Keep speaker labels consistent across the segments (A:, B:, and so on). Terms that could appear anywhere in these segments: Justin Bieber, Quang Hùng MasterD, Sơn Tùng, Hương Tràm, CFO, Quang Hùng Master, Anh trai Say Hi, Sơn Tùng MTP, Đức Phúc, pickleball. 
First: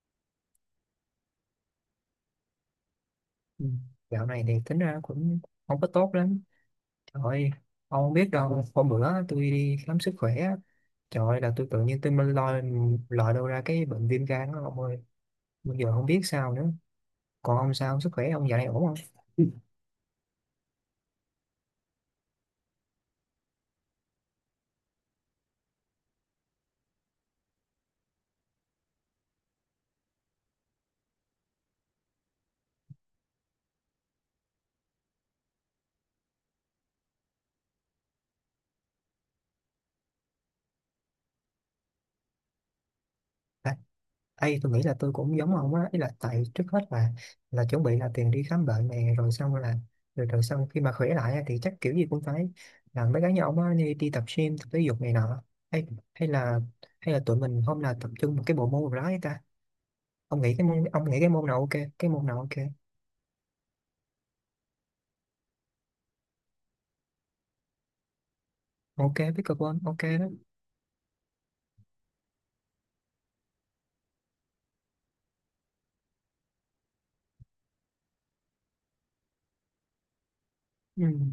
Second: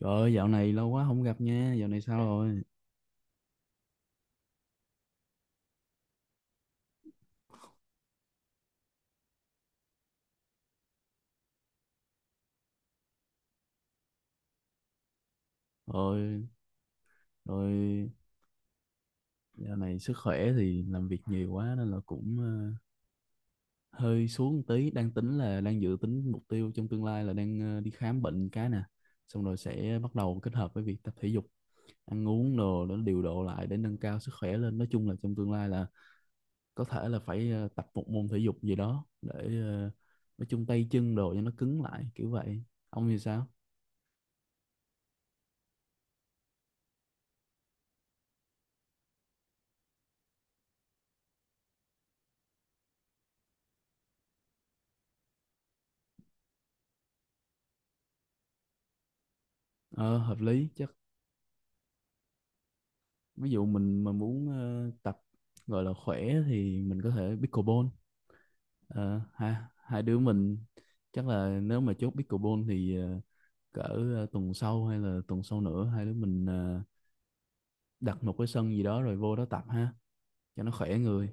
A: Trời ơi, dạo này lâu quá không gặp nha, dạo này sao rồi?
B: Ừ. Dạo này thì tính ra cũng không có tốt lắm. Trời ơi, ông không biết đâu. Hôm bữa tôi đi khám sức khỏe á, trời ơi là tôi tự nhiên mới lòi lòi đâu ra cái bệnh viêm gan đó ông ơi. Bây giờ không biết
A: Ôi,
B: sao nữa. Còn
A: rồi.
B: ông sao, sức khỏe ông dạo này ổn không?
A: Dạo này sức khỏe thì làm việc nhiều quá nên là cũng hơi xuống một tí, đang tính là đang dự tính mục tiêu trong tương lai là đang đi khám bệnh cái nè, xong rồi sẽ bắt đầu kết hợp với việc tập thể dục, ăn uống đồ để điều độ lại để nâng cao sức khỏe lên. Nói chung là trong tương lai là có thể là phải tập một môn thể dục gì đó để ờ, nói chung tay chân đồ cho nó cứng lại kiểu vậy. Ông thì sao?
B: À, tôi nghĩ là tôi cũng giống ông á. Ý là tại trước hết là chuẩn bị là tiền đi khám bệnh này. Rồi xong là rồi xong khi mà khỏe lại á, thì chắc kiểu gì cũng phải làm mấy cái như ông á, đi tập gym, tập thể dục này nọ, hay hay là hay là tụi mình hôm nào tập trung một cái bộ môn nào đó ấy ta.
A: Ờ, Hợp
B: ông nghĩ cái
A: lý
B: môn
A: chắc.
B: ông nghĩ cái môn nào ok cái môn nào ok
A: Ví dụ mình mà muốn tập gọi là khỏe thì mình có thể pickleball.
B: Ok,
A: Ờ, hai
B: pickleball
A: hai
B: ok
A: đứa
B: đó.
A: mình chắc là nếu mà chốt pickleball thì cỡ tuần sau hay là tuần sau nữa, hai đứa mình đặt một cái sân gì đó rồi vô đó tập ha, cho nó khỏe
B: Ừ.
A: người.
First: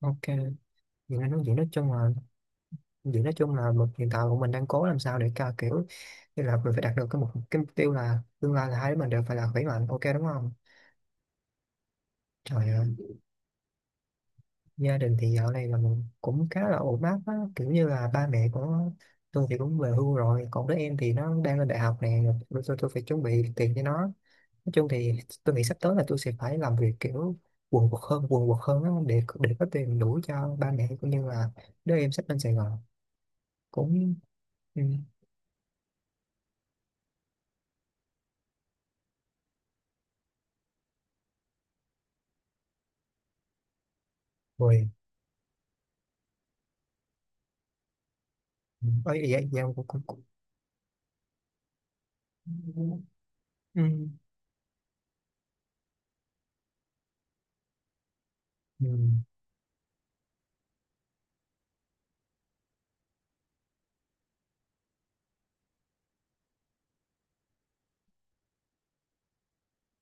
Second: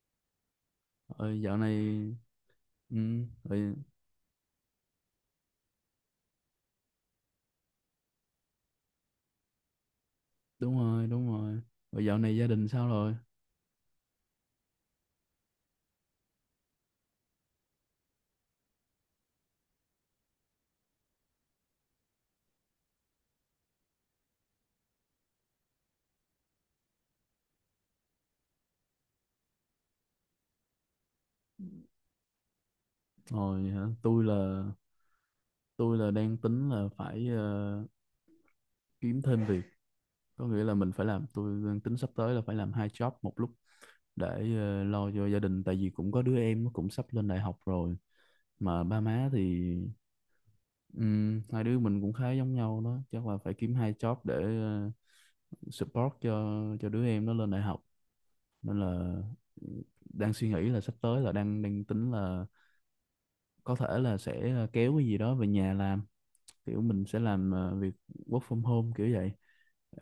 B: Ok, vậy nên
A: Rồi
B: nói vậy
A: dạo
B: nói
A: này,
B: chung là
A: ừ,
B: vậy nói chung là
A: rồi,
B: hiện tại bọn mình đang cố làm sao để ca kiểu như là mình phải đạt được cái mục tiêu là tương lai là hai đứa mình đều phải là khỏe mạnh, ok đúng không.
A: đúng rồi, đúng rồi. Rồi dạo này gia đình
B: Trời
A: sao
B: ơi,
A: rồi?
B: gia đình thì dạo này là mình cũng khá là ổn áp á, kiểu như là ba mẹ của tôi thì cũng về hưu rồi, còn đứa em thì nó đang lên đại học nè. Rồi tôi phải chuẩn bị tiền cho nó. Nói chung thì tôi nghĩ sắp tới là tôi sẽ phải làm việc kiểu quần quật hơn á, để có tiền đủ cho ba mẹ cũng như là đứa em sắp lên Sài Gòn.
A: Rồi hả?
B: Cũng
A: tôi là
B: ừ.
A: tôi là đang tính là phải kiếm thêm việc, có nghĩa là mình phải làm. Tôi đang tính sắp tới là phải làm hai job một lúc để
B: Rồi.
A: lo cho gia đình, tại vì cũng có đứa em nó cũng sắp lên đại học rồi mà
B: Ừ,
A: ba má
B: ấy
A: thì...
B: vậy vậy cũng cũng cũng
A: Hai đứa mình cũng khá giống nhau đó, chắc là phải kiếm
B: ừ.
A: hai job để support cho đứa em nó lên đại học. Nên
B: Ừ.
A: là đang suy nghĩ là sắp tới là đang đang tính là có thể là sẽ kéo cái gì đó về nhà làm, kiểu mình sẽ làm việc work from home kiểu vậy.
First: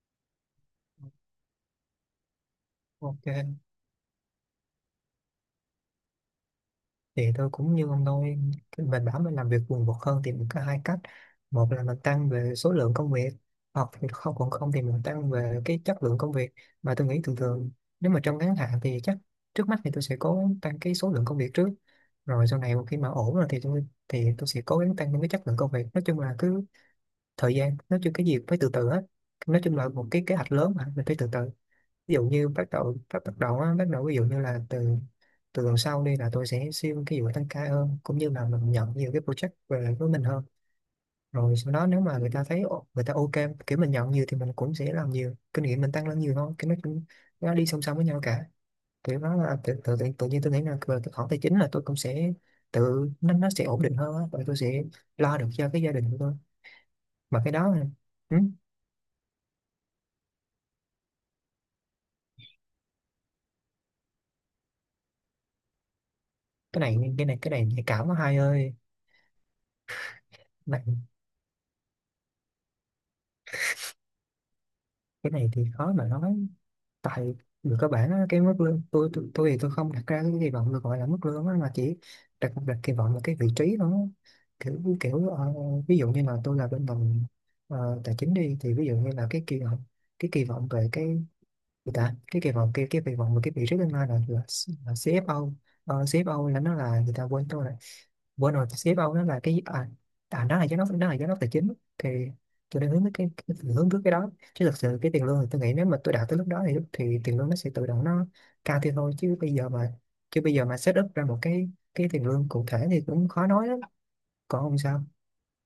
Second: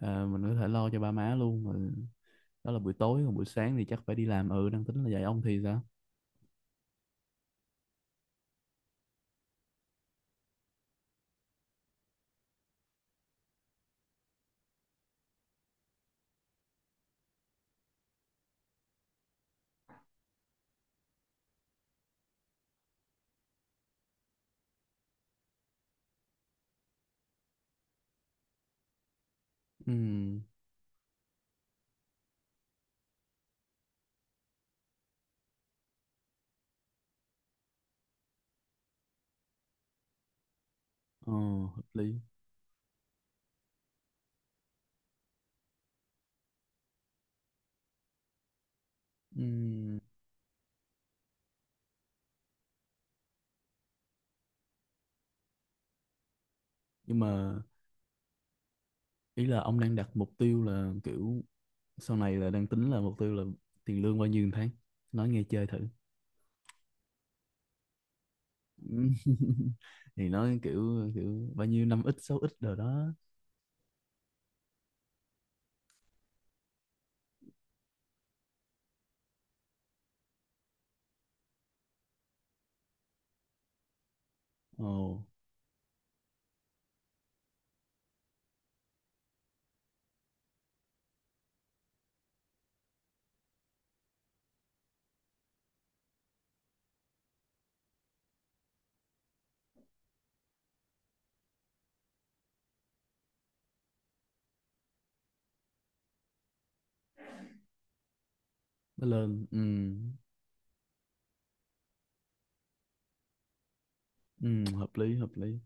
A: Ờ, mình có thể lo cho ba má luôn rồi, đó là buổi tối, còn buổi
B: Ok,
A: sáng thì chắc phải đi làm. Ừ, đang tính là vậy. Ông thì sao?
B: thì tôi cũng như ông thôi. Mình bảo mình làm việc quần quật hơn thì mình có hai cách. Một là mình tăng về số lượng công việc, hoặc thì không thì mình tăng về cái chất lượng công việc. Mà tôi nghĩ thường thường, nếu mà trong ngắn hạn thì chắc trước mắt thì tôi sẽ cố gắng tăng cái số lượng công việc trước, rồi sau này một khi mà ổn rồi thì tôi sẽ cố gắng tăng những cái chất lượng công việc. Nói chung là cứ thời gian, nói chung cái gì cũng phải từ từ hết. Nói chung là
A: Ừ,
B: một cái kế hoạch lớn mà mình phải từ từ. Ví dụ như bắt đầu bắt bắt đầu á bắt đầu ví dụ như là từ từ tuần sau đi là tôi sẽ xin cái vụ tăng ca hơn, cũng như là mình nhận nhiều cái project về lại với mình hơn.
A: ờ,
B: Rồi sau
A: hợp
B: đó nếu
A: lý.
B: mà người ta thấy người ta ok, kiểu mình nhận nhiều thì mình cũng sẽ làm nhiều, kinh nghiệm mình tăng lên nhiều thôi, cái nó cũng nó đi song song với nhau cả. Kiểu đó là tự, tự,
A: Ừ,
B: tự, tự nhiên tôi nghĩ là về cái khoản tài chính là tôi cũng sẽ tự nó sẽ ổn định hơn á, và tôi sẽ lo được cho cái gia đình của tôi.
A: nhưng
B: Mà cái
A: mà
B: đó ừ,
A: ý là ông đang đặt mục tiêu là kiểu sau này là đang tính là mục tiêu là tiền lương bao nhiêu một tháng, nói nghe chơi thử.
B: cái này nhạy cảm quá hai ơi.
A: Ừ. Thì nói
B: Này,
A: kiểu kiểu bao nhiêu năm ít sáu ít rồi đó.
B: cái này thì khó mà nói. Tại người cơ bản á, cái mức lương tôi thì tôi không đặt ra cái kỳ vọng được gọi là mức lương á, mà chỉ đặt đặt kỳ vọng là cái vị trí nó
A: Ồ,
B: kiểu kiểu ví dụ như là tôi là bên ngành tài chính đi, thì ví dụ như là cái kỳ vọng về cái thì ta cái kỳ vọng và cái vị trí tương lai là CFO. CFO là nó là người ta quên tôi rồi, quên rồi. CFO nó là cái nó là giám đốc tài chính. Thì tôi đang hướng tới cái đó, chứ thực sự cái tiền lương thì tôi nghĩ nếu mà tôi đạt tới lúc đó thì tiền lương nó sẽ tự động nó cao thêm
A: nó
B: thôi. chứ
A: lên.
B: bây
A: Ừ,
B: giờ mà chứ bây giờ mà set up ra một cái tiền lương cụ thể thì cũng khó nói lắm.
A: ừ,
B: Còn ông
A: hợp
B: sao?
A: lý hợp lý.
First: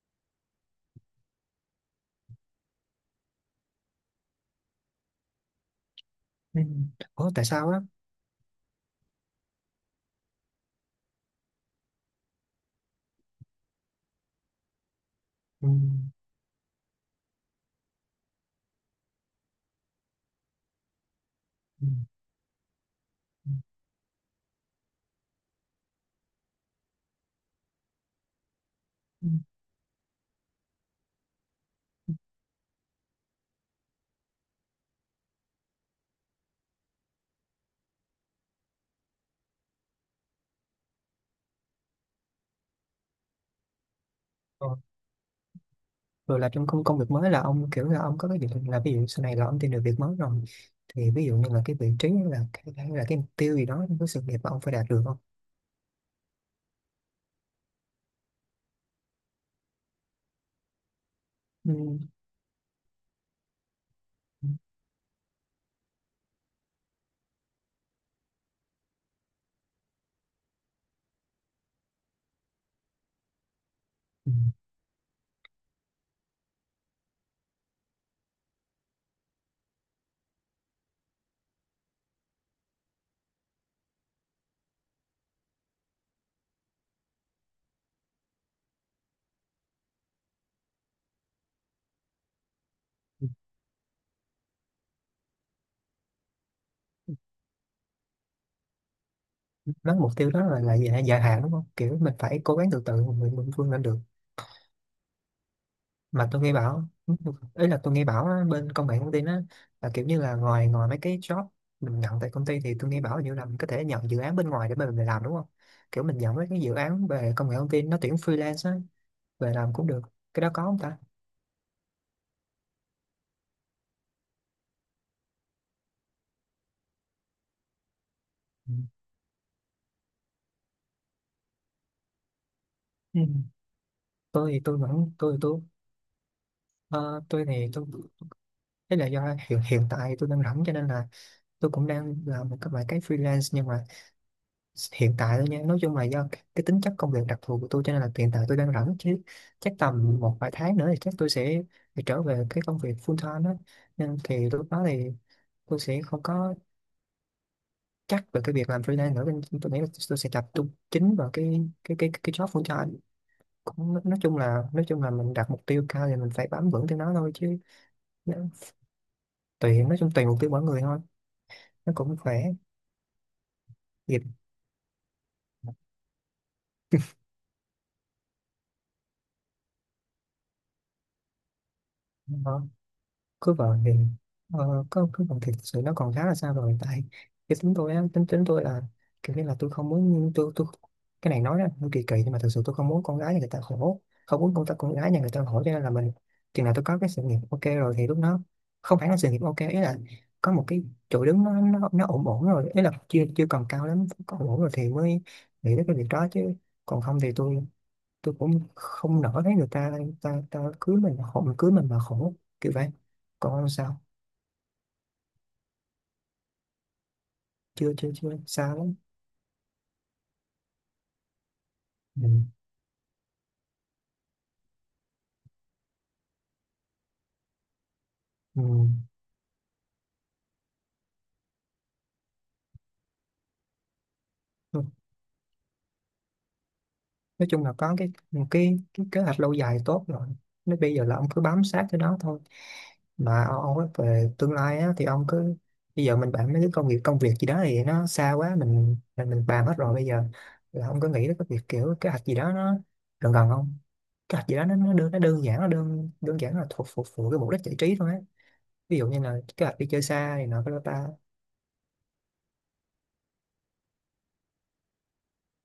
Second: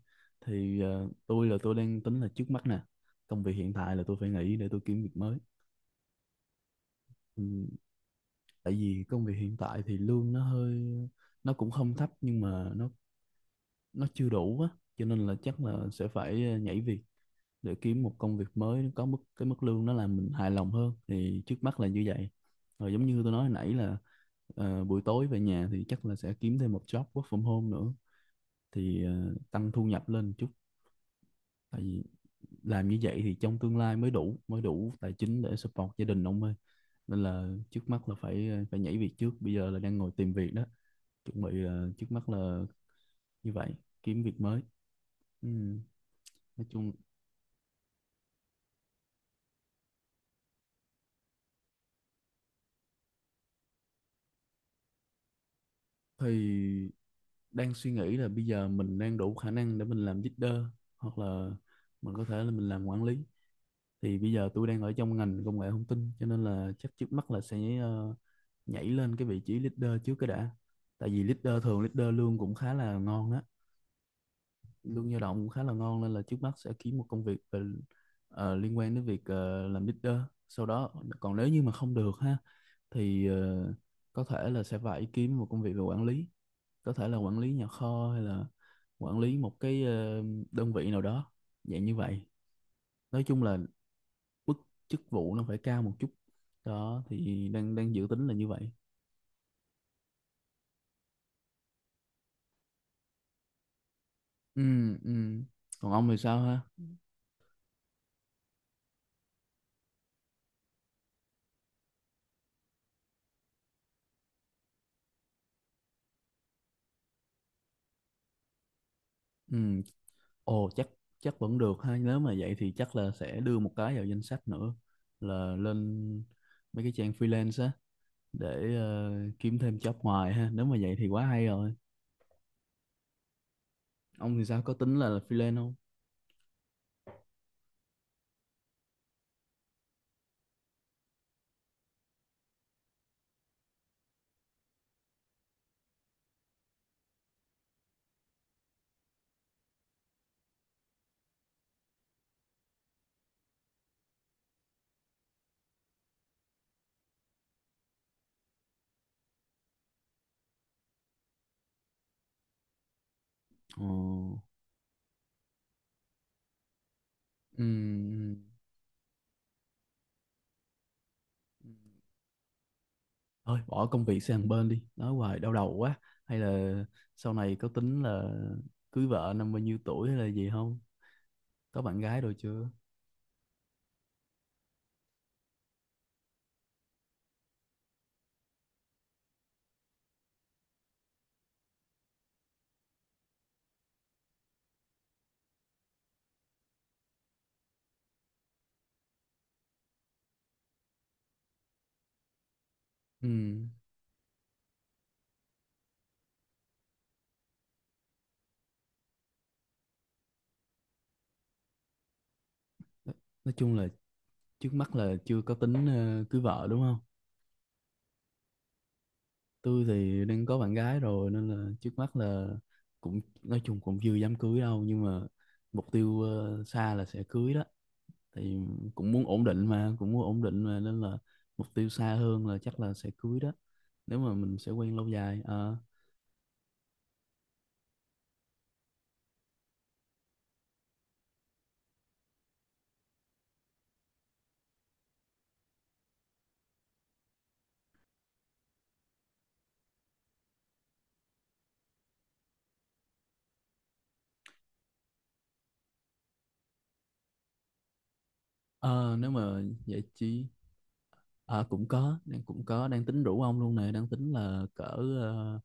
A: Thì tôi đang tính là trước mắt nè, công việc hiện tại là tôi phải nghỉ để tôi kiếm việc mới.
B: Ừ. Ủa tại
A: Ừm,
B: sao á?
A: Tại vì công việc hiện tại thì lương nó hơi, nó cũng không thấp nhưng mà nó chưa đủ á, cho nên là chắc
B: Ừ.
A: là sẽ phải nhảy việc, để kiếm một công việc mới có mức, cái mức lương nó làm mình hài lòng hơn, thì trước mắt
B: Ừ.
A: là như vậy. Rồi giống như tôi nói hồi
B: Ừ.
A: nãy là buổi tối về nhà thì chắc là sẽ kiếm thêm một job work from home nữa, thì
B: Ừ.
A: tăng thu nhập lên chút. Tại vì làm như vậy thì trong tương lai mới đủ, mới đủ tài chính để support gia đình ông ơi. Nên là trước mắt là phải phải nhảy việc trước, bây giờ là đang ngồi tìm việc đó, chuẩn bị là trước mắt là như vậy, kiếm việc mới.
B: Ừ.
A: Ừ.
B: Rồi là
A: Nói
B: trong công
A: chung
B: công việc mới là ông kiểu là ông có cái dự định là ví dụ sau này là ông tìm được việc mới rồi thì ví dụ như là cái vị trí, hay là cái mục tiêu gì đó trong cái sự nghiệp mà ông phải đạt được không.
A: thì đang suy nghĩ là bây giờ mình đang đủ khả năng để mình làm leader, hoặc là
B: Ừ.
A: mình có thể là mình làm quản lý. Thì bây giờ tôi đang ở trong ngành công nghệ thông tin cho nên là chắc trước mắt là sẽ nhảy lên cái vị trí leader trước cái đã. Tại vì leader thường, leader lương cũng khá là ngon á,
B: Ừ.
A: lương dao động cũng khá là ngon, nên là trước mắt sẽ kiếm một công việc về, liên quan đến việc làm leader. Sau đó, còn nếu như mà không được ha thì có thể là sẽ phải kiếm một công việc về quản lý, có thể là quản lý nhà kho hay là quản lý một cái đơn vị nào đó, dạng như vậy. Nói chung là mức chức vụ nó phải cao một chút, đó thì đang đang dự tính là như vậy.
B: Nói mục tiêu đó là dài hạn đúng không, kiểu mình phải cố gắng từ từ mình vươn lên được.
A: Ừ, ừ, còn ông thì
B: Mà
A: sao
B: tôi nghe
A: ha?
B: bảo, ấy là tôi nghe bảo á, bên công nghệ thông tin á, là kiểu như là ngoài ngoài mấy cái job mình nhận tại công ty, thì tôi nghe bảo như là mình có thể nhận dự án bên ngoài để mà mình làm đúng không, kiểu mình nhận mấy cái dự án về công nghệ thông tin nó tuyển freelance á về
A: Ừ.
B: làm cũng được. Cái đó có
A: Ồ,
B: không
A: chắc
B: ta?
A: chắc vẫn được ha, nếu mà vậy thì chắc là sẽ đưa một cái vào danh sách nữa là lên mấy cái trang freelance á
B: Ừ.
A: để kiếm thêm job ngoài ha. Nếu mà vậy thì quá hay rồi.
B: Ừ.
A: Ông thì
B: Tôi thì
A: sao, có
B: tôi
A: tính là
B: vẫn
A: freelance
B: tôi
A: không?
B: ờ, tôi thì tôi thế là do hiện hiện tại tôi đang rảnh cho nên là tôi cũng đang làm một cái vài cái freelance, nhưng mà hiện tại thôi nha. Nói chung là do cái tính chất công việc đặc thù của tôi cho nên là hiện tại tôi đang rảnh, chứ chắc tầm một vài tháng nữa thì chắc tôi sẽ phải trở về cái công việc full time đó. Nên thì lúc đó thì tôi sẽ không có chắc về cái việc làm freelance nữa, nên tôi nghĩ là tôi sẽ tập trung chính vào cái job full time.
A: Ồ.
B: Cũng nói chung là mình đặt mục tiêu cao thì mình phải bám vững theo nó thôi, chứ
A: Ừ.
B: nó- tùy, nói chung tùy mục tiêu mỗi người thôi.
A: Ừ.
B: Nó cũng khỏe.
A: Thôi bỏ công việc
B: Dịp
A: sang bên đi, nói hoài đau đầu quá. Hay là sau này có tính là cưới vợ năm bao nhiêu tuổi hay là gì không, có bạn gái rồi chưa?
B: cứ vợ thì có, cứ vợ thì thực sự nó còn khá là xa rồi. Tại cái tính tôi á, tính tính tôi là kiểu như là tôi không muốn tôi cái này nói ra nó kỳ kỳ, nhưng mà thực sự tôi không muốn con gái nhà người ta khổ, không muốn con gái nhà người ta khổ, cho nên là mình chừng nào tôi có cái sự nghiệp ok rồi thì lúc đó, không phải là sự nghiệp ok ý là có một cái chỗ đứng nó ổn ổn rồi, ý là chưa
A: Ừ.
B: chưa còn cao lắm, có ổn ổn rồi thì mới nghĩ đến cái việc đó chứ. Còn không thì tôi cũng không nỡ thấy người ta ta ta cưới mình mà khổ, mình cưới mình mà khổ, kiểu vậy.
A: Nói nói
B: Còn ông
A: chung là
B: sao?
A: trước mắt là chưa có tính cưới vợ đúng không.
B: Chưa chưa chưa xa lắm.
A: Tôi thì đang có bạn gái rồi nên là trước mắt
B: Ừ.
A: là cũng nói chung cũng chưa dám cưới đâu, nhưng mà mục tiêu xa là sẽ cưới đó. Thì
B: Ừ.
A: cũng muốn ổn định mà, cũng muốn ổn định mà, nên là mục tiêu xa hơn là chắc là sẽ cưới đó nếu mà mình sẽ
B: Ừ.
A: quen lâu dài. Ờ,
B: Nói chung là có cái kế hoạch lâu dài tốt rồi. Nếu bây giờ là ông cứ bám sát cái đó thôi. Mà ông nói về tương lai á, thì ông cứ bây giờ mình bàn mấy cái công việc gì đó thì nó xa quá, mình bàn hết rồi. Bây giờ là ông có nghĩ đến cái việc kiểu kế hoạch gì đó nó gần gần không? Kế hoạch gì đó nó đơn giản nó đơn đơn giản là thuộc phục vụ cái mục đích giải trí thôi á, ví dụ
A: ờ,
B: như
A: nếu
B: là
A: mà
B: kế hoạch đi chơi
A: vậy
B: xa này
A: chi,
B: nọ, cái đó ta.
A: cũng có đang tính rủ ông luôn nè, đang tính là cỡ ờ,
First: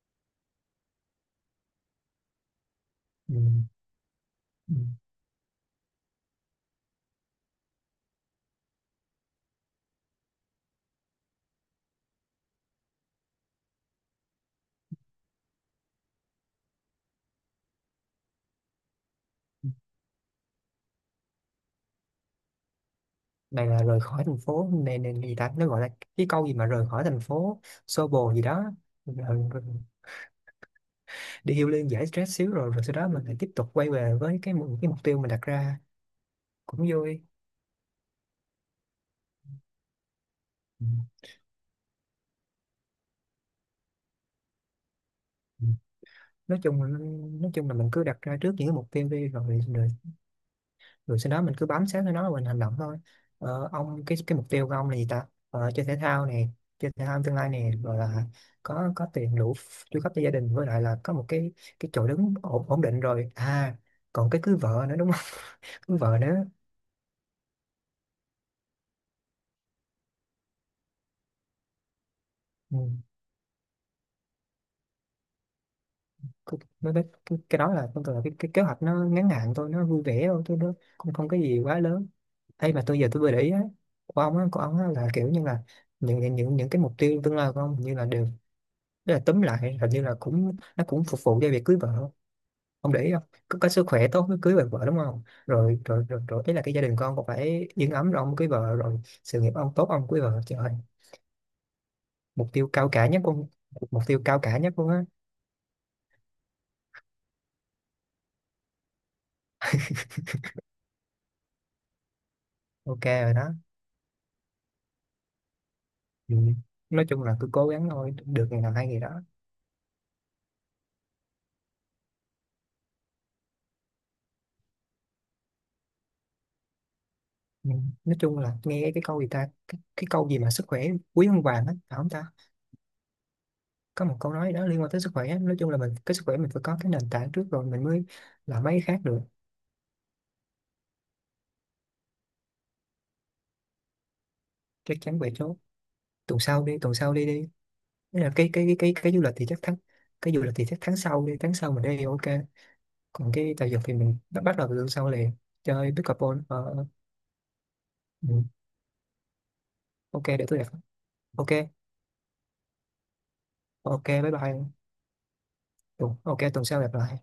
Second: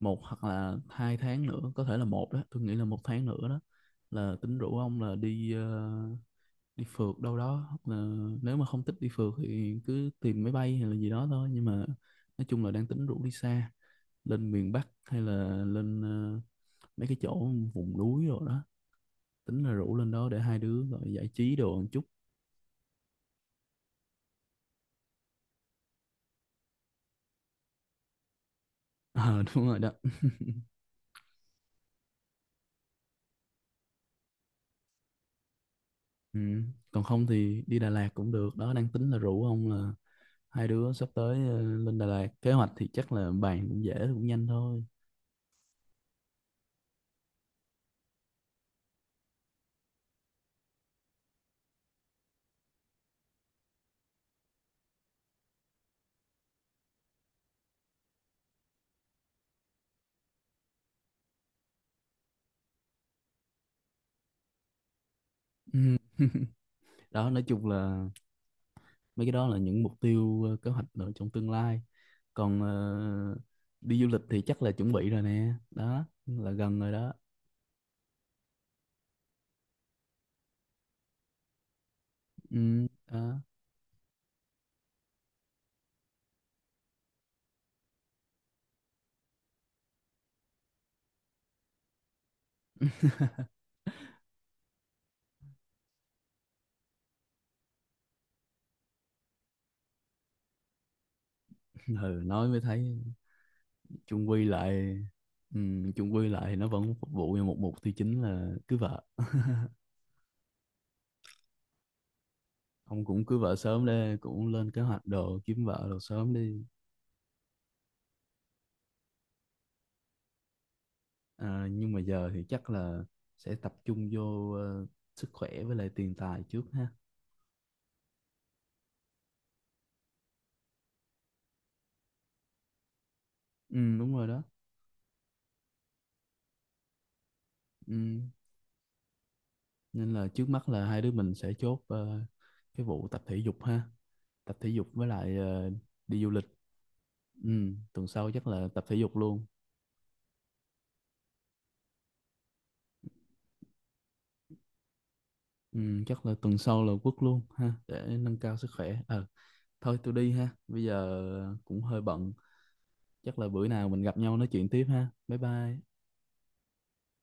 A: 1 hoặc 2 tháng nữa, có thể là một đó, tôi nghĩ là 1 tháng
B: Ừ.
A: nữa đó, là tính
B: Ừ.
A: rủ ông là đi phượt đâu đó, hoặc là nếu mà không thích đi phượt thì cứ tìm máy bay hay là gì đó thôi. Nhưng mà nói chung là đang tính rủ đi xa, lên miền Bắc hay là lên mấy cái chỗ vùng núi rồi đó, tính là rủ lên đó để hai đứa gọi giải trí đồ một chút.
B: Này là rời khỏi thành phố này, này này gì ta, nó gọi là cái câu gì mà rời khỏi thành phố xô bồ gì đó.
A: Ờ
B: Rồi, rồi,
A: đúng rồi đó.
B: đi healing liên giải stress xíu, rồi rồi sau đó mình lại tiếp tục quay về với cái mục tiêu mình đặt ra.
A: Ừ,
B: Cũng
A: còn
B: vui.
A: không thì đi Đà Lạt cũng được đó, đang tính là rủ ông là hai
B: Ừ.
A: đứa sắp tới lên Đà Lạt. Kế hoạch thì chắc là bàn cũng dễ cũng nhanh thôi.
B: Ừ. nói chung là- nói chung là mình cứ đặt ra trước những cái mục tiêu đi, rồi, rồi rồi sau đó mình cứ bám sát theo nó và mình hành động thôi. Ông cái mục tiêu của ông là gì ta, chơi thể thao này, chơi thể thao tương lai này, rồi là có tiền đủ chu cấp cho gia đình, với lại là có một cái chỗ đứng ổn định rồi à, còn cái cưới vợ nữa đúng không?
A: Ừ.
B: Cưới vợ nữa.
A: Đó, nói chung là mấy cái đó là những mục tiêu, kế hoạch ở trong tương lai. Còn
B: Ừ.
A: đi du lịch thì chắc là chuẩn bị rồi nè, đó là
B: Cô-
A: gần rồi
B: cái,
A: đó.
B: cái, cái đó là con tưởng là cái kế hoạch nó ngắn hạn thôi, nó vui vẻ thôi tôi nó không, không cái gì quá lớn. Hay mà
A: Ừ,
B: tôi giờ tôi vừa để
A: đó.
B: ý á, của ông á, là kiểu như là những cái mục tiêu tương lai của ông như là đều, thế là túm lại hình như là cũng nó cũng phục vụ cho việc cưới vợ. Ông để ý không? Có, có sức khỏe tốt mới cưới được vợ đúng không, rồi ấy là cái gia đình con cũng phải yên ấm rồi ông cưới vợ, rồi sự nghiệp ông tốt ông cưới vợ. Trời ơi,
A: Ừ, nói
B: mục
A: mới
B: tiêu cao
A: thấy
B: cả nhất luôn, mục tiêu
A: chung
B: cao
A: quy
B: cả nhất luôn
A: lại
B: á.
A: ừ, chung quy lại thì nó vẫn phục vụ cho một mục tiêu chính là cưới vợ. Ông
B: Ok
A: cũng
B: rồi
A: cưới
B: đó.
A: vợ sớm đi, cũng lên kế hoạch đồ kiếm vợ đồ sớm
B: Ừ.
A: đi.
B: Nói chung là cứ cố gắng thôi, được ngày nào hay ngày đó.
A: À, nhưng mà giờ thì chắc là sẽ tập trung vô sức khỏe với lại tiền tài trước ha.
B: Ừ. Nói chung là nghe cái câu gì ta, cái câu gì mà sức khỏe quý hơn vàng á, phải không ta?
A: Ừ,
B: Có
A: đúng
B: một
A: rồi
B: câu
A: đó.
B: nói đó liên quan tới sức khỏe á. Nói chung là mình cái sức khỏe mình phải có cái nền tảng trước rồi mình mới
A: Ừ.
B: làm mấy cái khác được.
A: Nên là trước mắt là hai đứa mình sẽ chốt cái vụ tập thể dục ha, tập thể dục
B: Chắc
A: với
B: chắn về
A: lại
B: số.
A: đi du
B: Tuần
A: lịch.
B: sau đi, tuần sau đi đi.
A: Ừ, tuần
B: Nghĩa là
A: sau chắc là tập thể
B: cái
A: dục
B: du lịch
A: luôn.
B: thì chắc tháng, cái du lịch thì chắc tháng sau đi, tháng sau mình đi ok. Còn cái tài vật thì mình bắt bắt đầu từ tuần sau liền.
A: Ừ,
B: Chơi
A: chắc là
B: pickleball
A: tuần sau
B: ờ,
A: là quất luôn ha để nâng
B: ừ.
A: cao sức khỏe. Ờ Thôi tôi
B: Ok,
A: đi
B: để
A: ha,
B: tôi đẹp.
A: bây
B: Ok.
A: giờ cũng hơi bận. Chắc là bữa nào mình
B: Ok
A: gặp
B: bye
A: nhau nói chuyện
B: bye.
A: tiếp ha, bye bye.
B: Ừ, ok tuần sau gặp lại.